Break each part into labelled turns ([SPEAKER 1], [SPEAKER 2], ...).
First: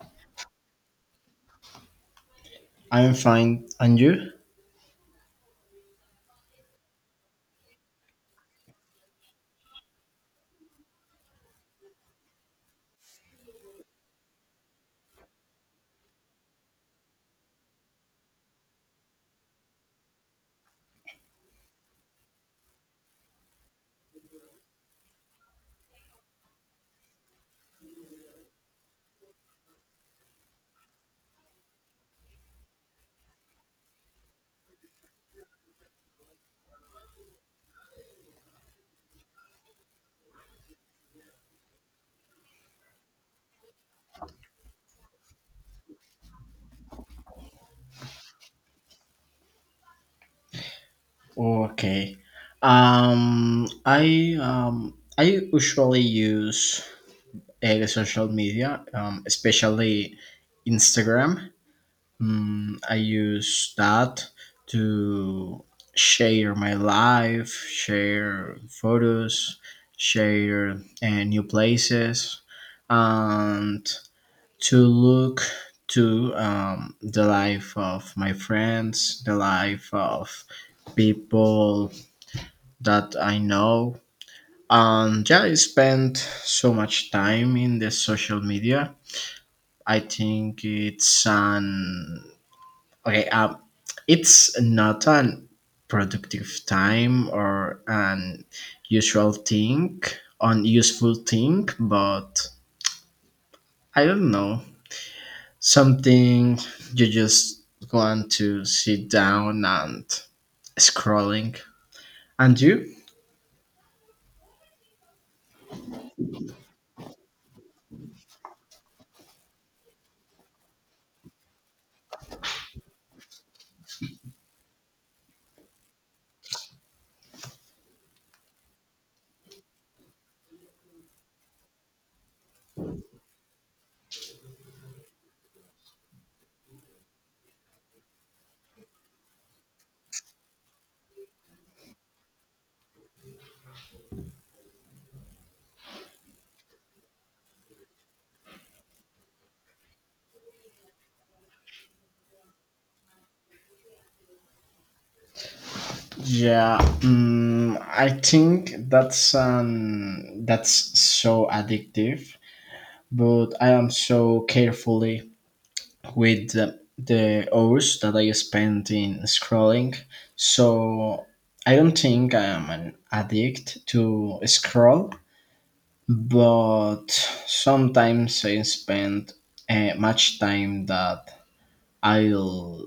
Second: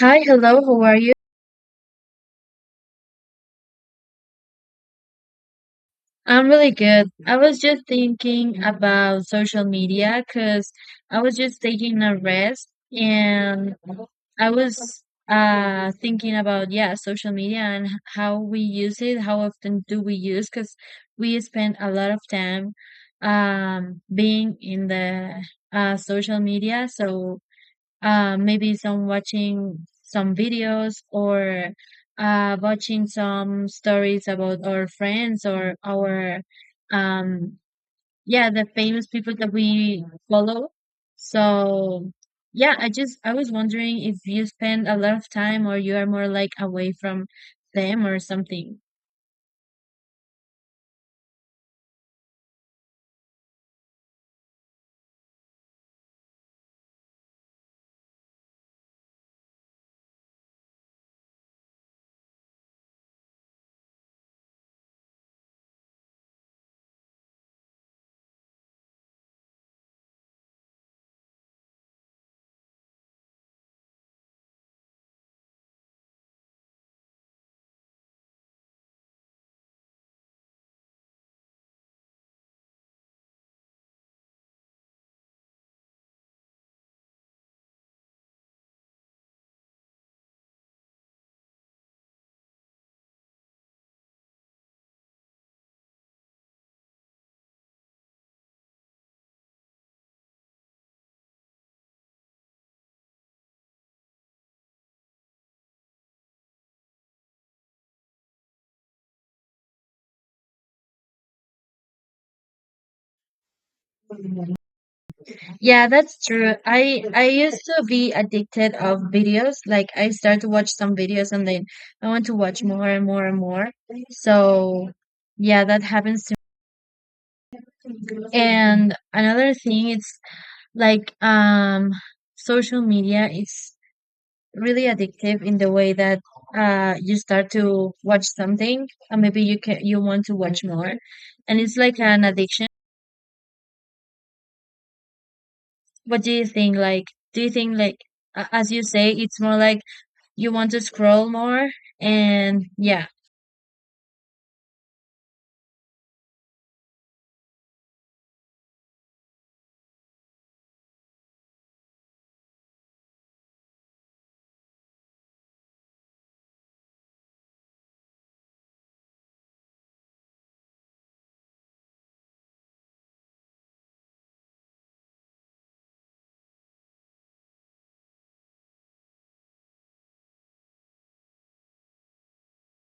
[SPEAKER 1] Hi, hello, how are you?
[SPEAKER 2] I'm fine. And you?
[SPEAKER 1] I'm really good. I was just thinking about social media because I was just taking a rest and I was thinking about yeah, social media and how we use it, how often do we use because we spend a lot of time being in the social media. So maybe some watching some videos or watching some stories about our friends or our um, yeah the famous people that we follow so yeah I just I was wondering if you spend a lot of time or you are more like away from them or something.
[SPEAKER 2] Okay. I usually use the social media, especially Instagram. I use that to share my life, share photos, share new places, and to look to the life of my friends, the life of people that I know. And yeah, I spend so much time in the social media. I think it's an okay. It's not an productive time or an usual thing, an useful thing, but I don't know. Something you just want to sit down and scrolling. And you?
[SPEAKER 1] Yeah, that's true. I used to be addicted of videos. Like I start to watch some videos and then I want to watch more and more and more. So yeah, that happens to. And another thing it's like social media is really addictive in the way that you start to watch something and maybe you want to watch more. And it's like an addiction. What do you think? Like do you think like as you say, it's more like you want to scroll more and yeah.
[SPEAKER 2] Yeah, I think that's so addictive. But I am so carefully with the hours that I spend in scrolling. So I don't think I am an addict to scroll, but sometimes I spend much time that I'll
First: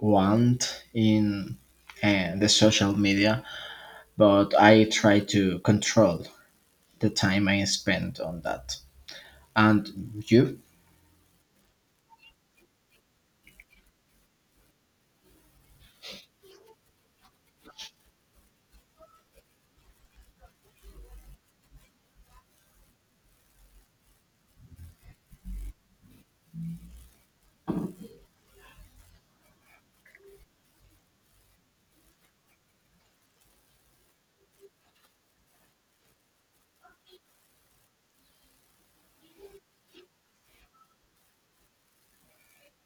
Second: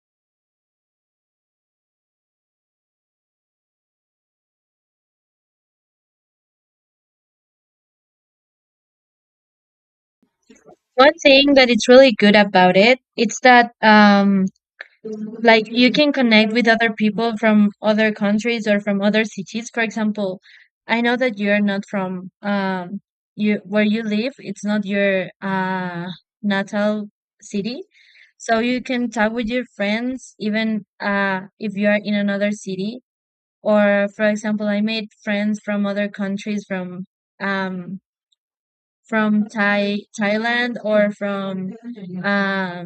[SPEAKER 2] want in the social media, but I try to control the time I spend on that. And you?
[SPEAKER 1] One thing that it's really good about it it's that like you can connect with other people from other countries or from other cities. For example, I know that you're not from you where you live it's not your natal city, so you can talk with your friends even if you are in another city. Or for example, I made friends from other countries, um from Thailand, or from um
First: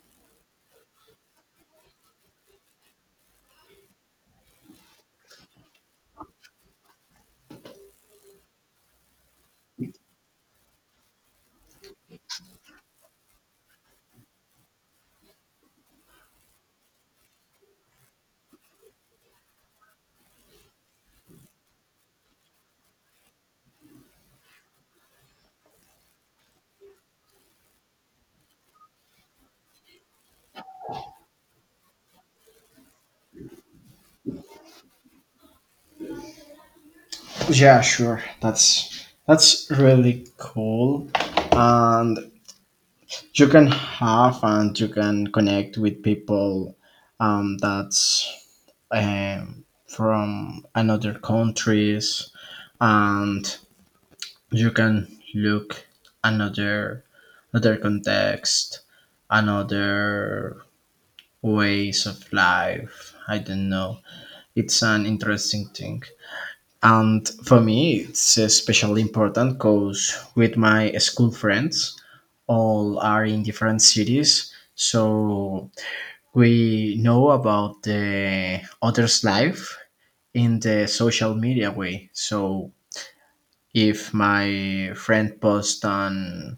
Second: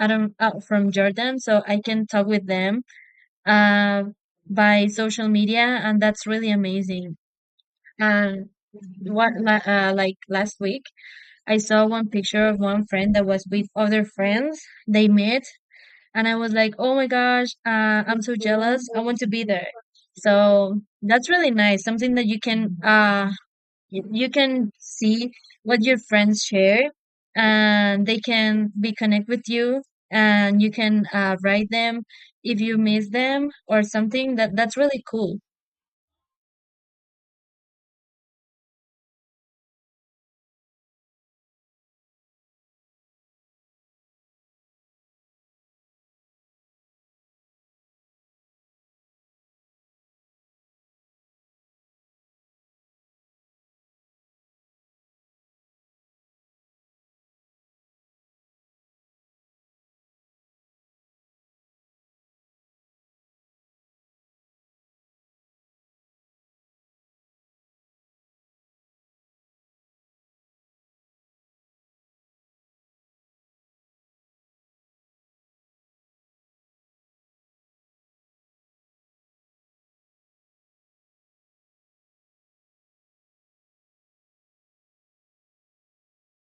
[SPEAKER 1] I don't from Jordan, so I can talk with them, uh, by social media, and that's really amazing. And like last week, I saw one picture of one friend that was with other friends they met, and I was like, oh my gosh, I'm so jealous. I want to be there. So that's really nice. Something that you can you can see what your friends share and they can be connect with you, and you can write them if you miss them or something. That that's really cool.
[SPEAKER 2] Yeah, sure. That's really cool, and you can connect with people that's from another countries, and you can look another another context, another ways of life. I don't know, it's an interesting thing. And for me it's especially important, because with my school friends all are in different cities, so we know about the others life in the social media way. So if my friend posts on,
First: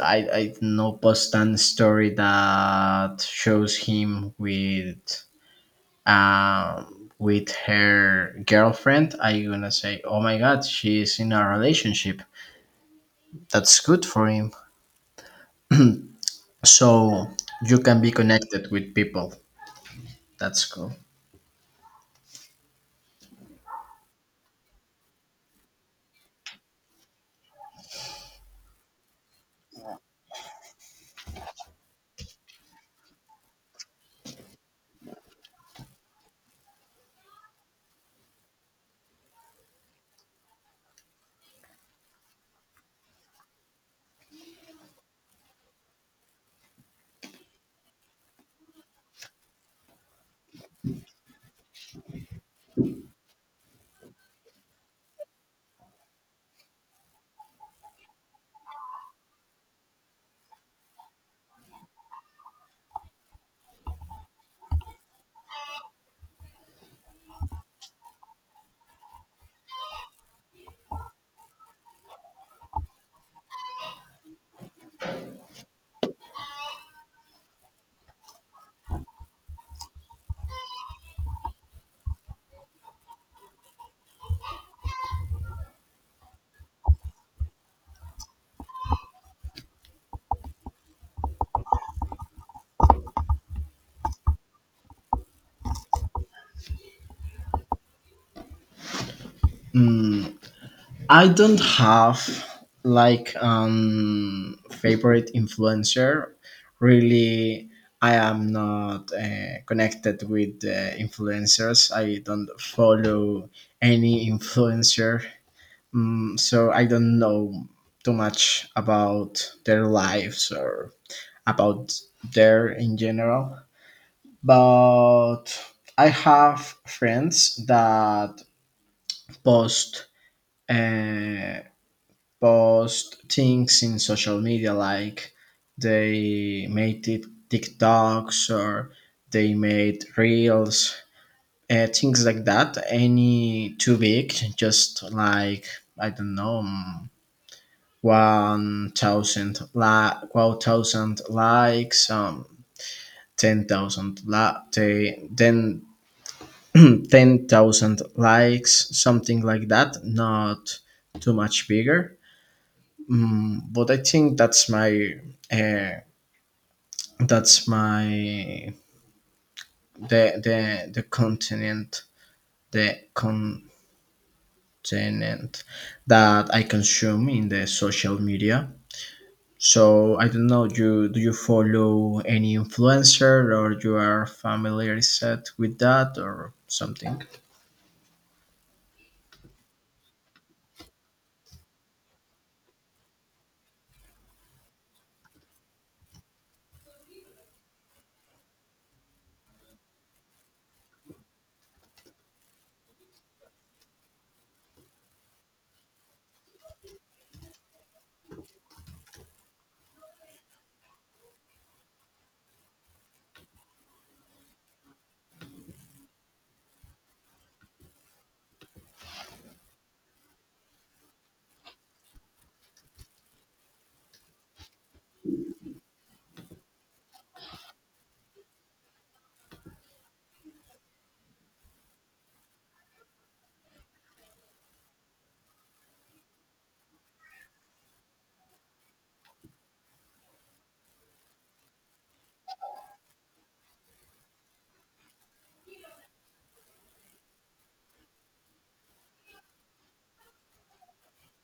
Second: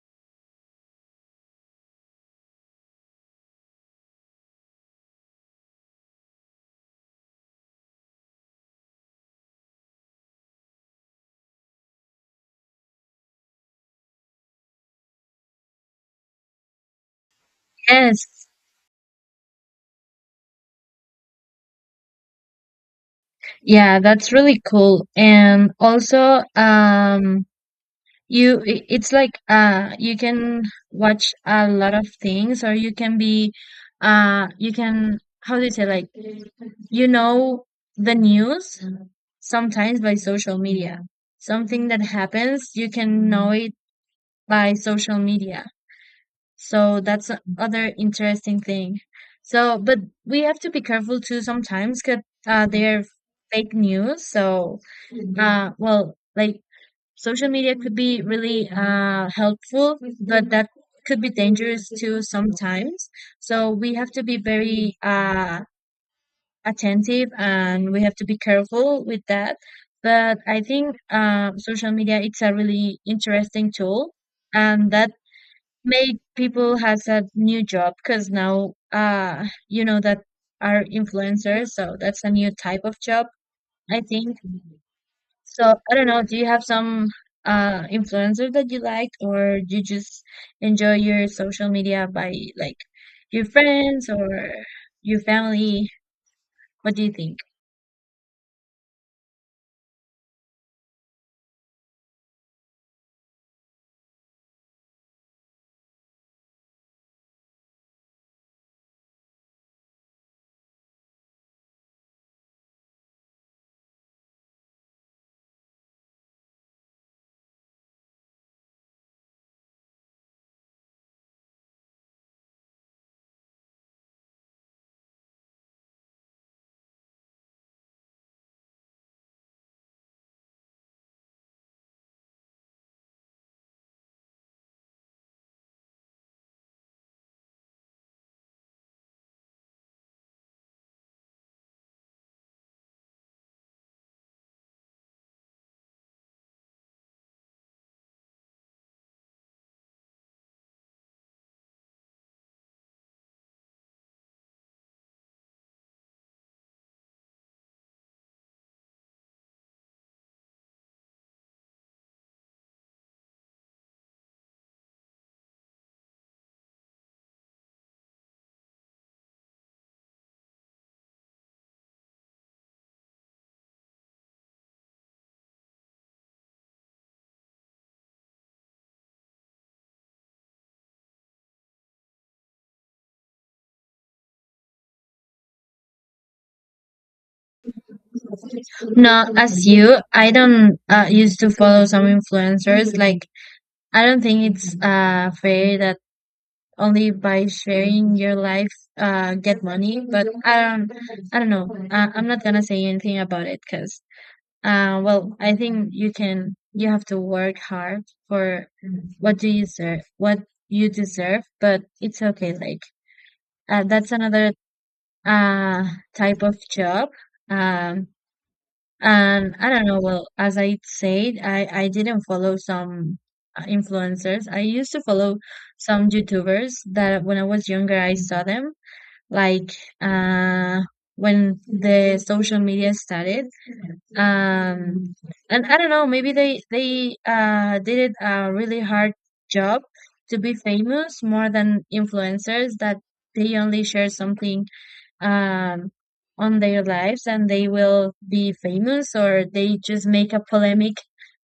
[SPEAKER 2] I know, post on story that shows him with her girlfriend, I gonna say oh my god, she's in a relationship. That's good for him. So you can be
[SPEAKER 1] Yes.
[SPEAKER 2] connected with people. That's cool.
[SPEAKER 1] Yeah, that's really cool. And also you it's like you can watch a lot of things, or you can be you can how do you say, like, you know, the news, sometimes by social media. Something that happens, you can know it by social media. So that's another interesting thing. So, but we have to be careful too sometimes because they're fake news. So, well, like, social media could be really helpful, but that could be dangerous too sometimes. So we have to be very attentive, and we have to be careful with that. But I think social media it's a really interesting tool, and that made people has a new job, because now you know that are influencers, so that's a new type of job I think. So I don't know. Do you have some influencer that you like, or you just enjoy your social media by like your friends or your family? What do you think?
[SPEAKER 2] I don't have like favorite influencer. Really, I am not connected with influencers. I don't follow any influencer, so I don't know too much about their lives or about their in general. But I have friends that post uh, post things in social media like they made TikToks or they made reels, things like that. Any too big, just like I don't know, one thousand likes, ten thousand li- they- then 10,000 likes, something like that. Not too much bigger. But I think uh, that's my the the the continent the continent that I consume in the social media. So I don't know. You do you follow any influencer, or you are familiarized with that, or something?
[SPEAKER 1] Not as you. I don't used to follow some influencers. Like, I don't think it's fair that only by sharing your life get money. But I don't. I don't know. I'm not gonna say anything about it because well I think you can. You have to work hard for what do you deserve. What you deserve. But it's okay. Like that's another uh type of job. Um, And I don't know, well, as I said, I didn't follow some influencers. I used to follow some YouTubers that when I was younger, I saw them. Like uh, when the social media started. Um, and I don't know, maybe they did it a really hard job to be famous, more than influencers that they only share something um, on their lives and they will be famous, or they just make a polemic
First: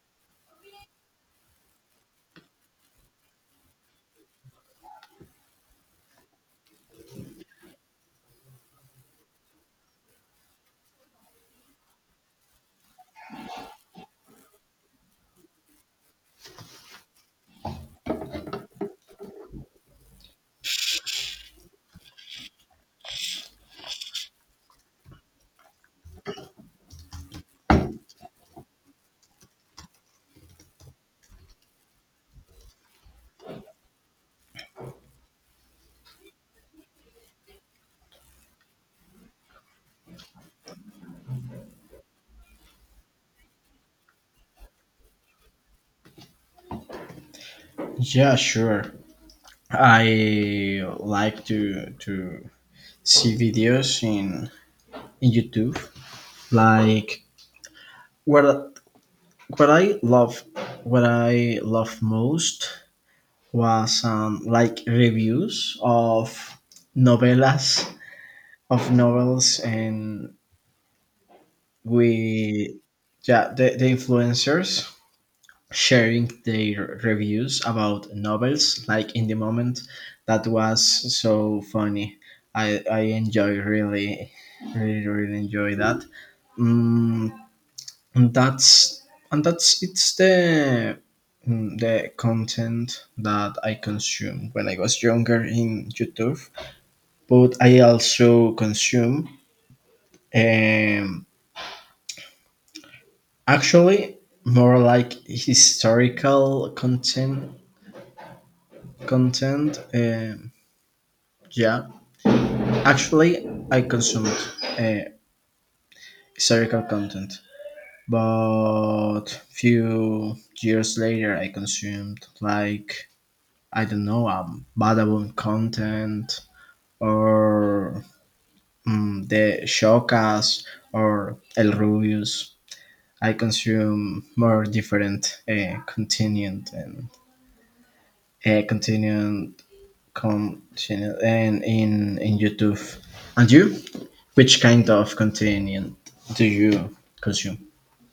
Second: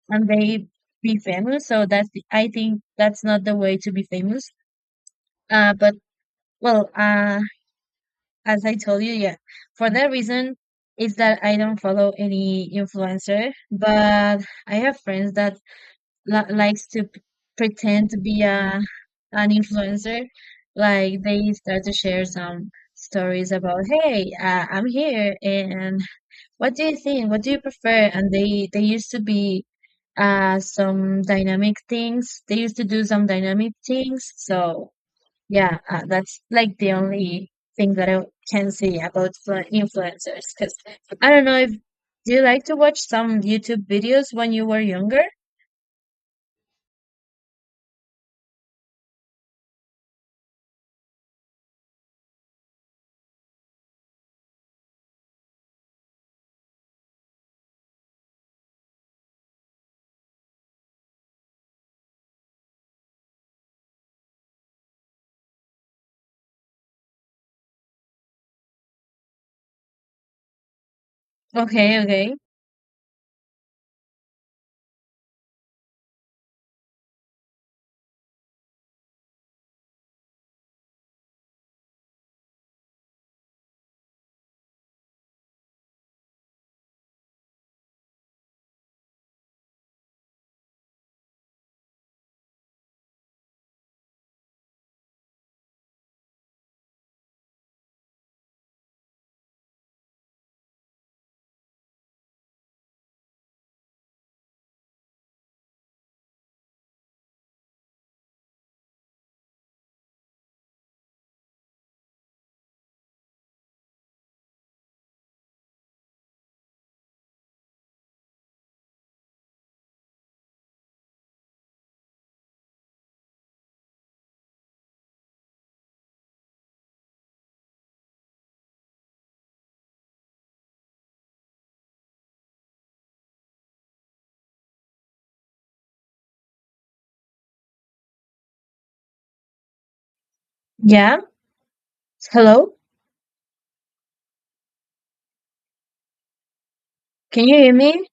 [SPEAKER 1] and they be famous. So that's the, I think that's not the way to be famous. Uh, but well, uh, as I told you, yeah, for that reason is that I don't follow any influencer, but I have friends that li likes to p pretend to be a an influencer. Like they start to share some stories about, hey, I'm here and what do you think? What do you prefer? And they used to be some dynamic things. They used to do some dynamic things. So yeah, that's like the only thing that I can say about influencers. Because I don't know if do you like to watch some YouTube videos when you were younger?
[SPEAKER 2] Yeah, sure. I like to see videos in YouTube, like where What I love, what I love most was like reviews of novellas, of novels, and
[SPEAKER 1] Okay, okay.
[SPEAKER 2] we, yeah, the influencers sharing their reviews about novels. Like in the moment, that was so funny. I enjoy really, really really enjoy that. Mm, and that's and that's it's the mm, the content that I consume when I was younger in YouTube, but I also consume um actually more like historical content, yeah, actually I consumed uh, historical content. But few years later I consumed like I don't know, Badabun content, or the Showcast, or El Rubius. I consume more different content and uh, content content
[SPEAKER 1] Yeah.
[SPEAKER 2] and in
[SPEAKER 1] Hello.
[SPEAKER 2] YouTube. And you, which kind of content do you
[SPEAKER 1] Can you
[SPEAKER 2] consume?
[SPEAKER 1] hear me?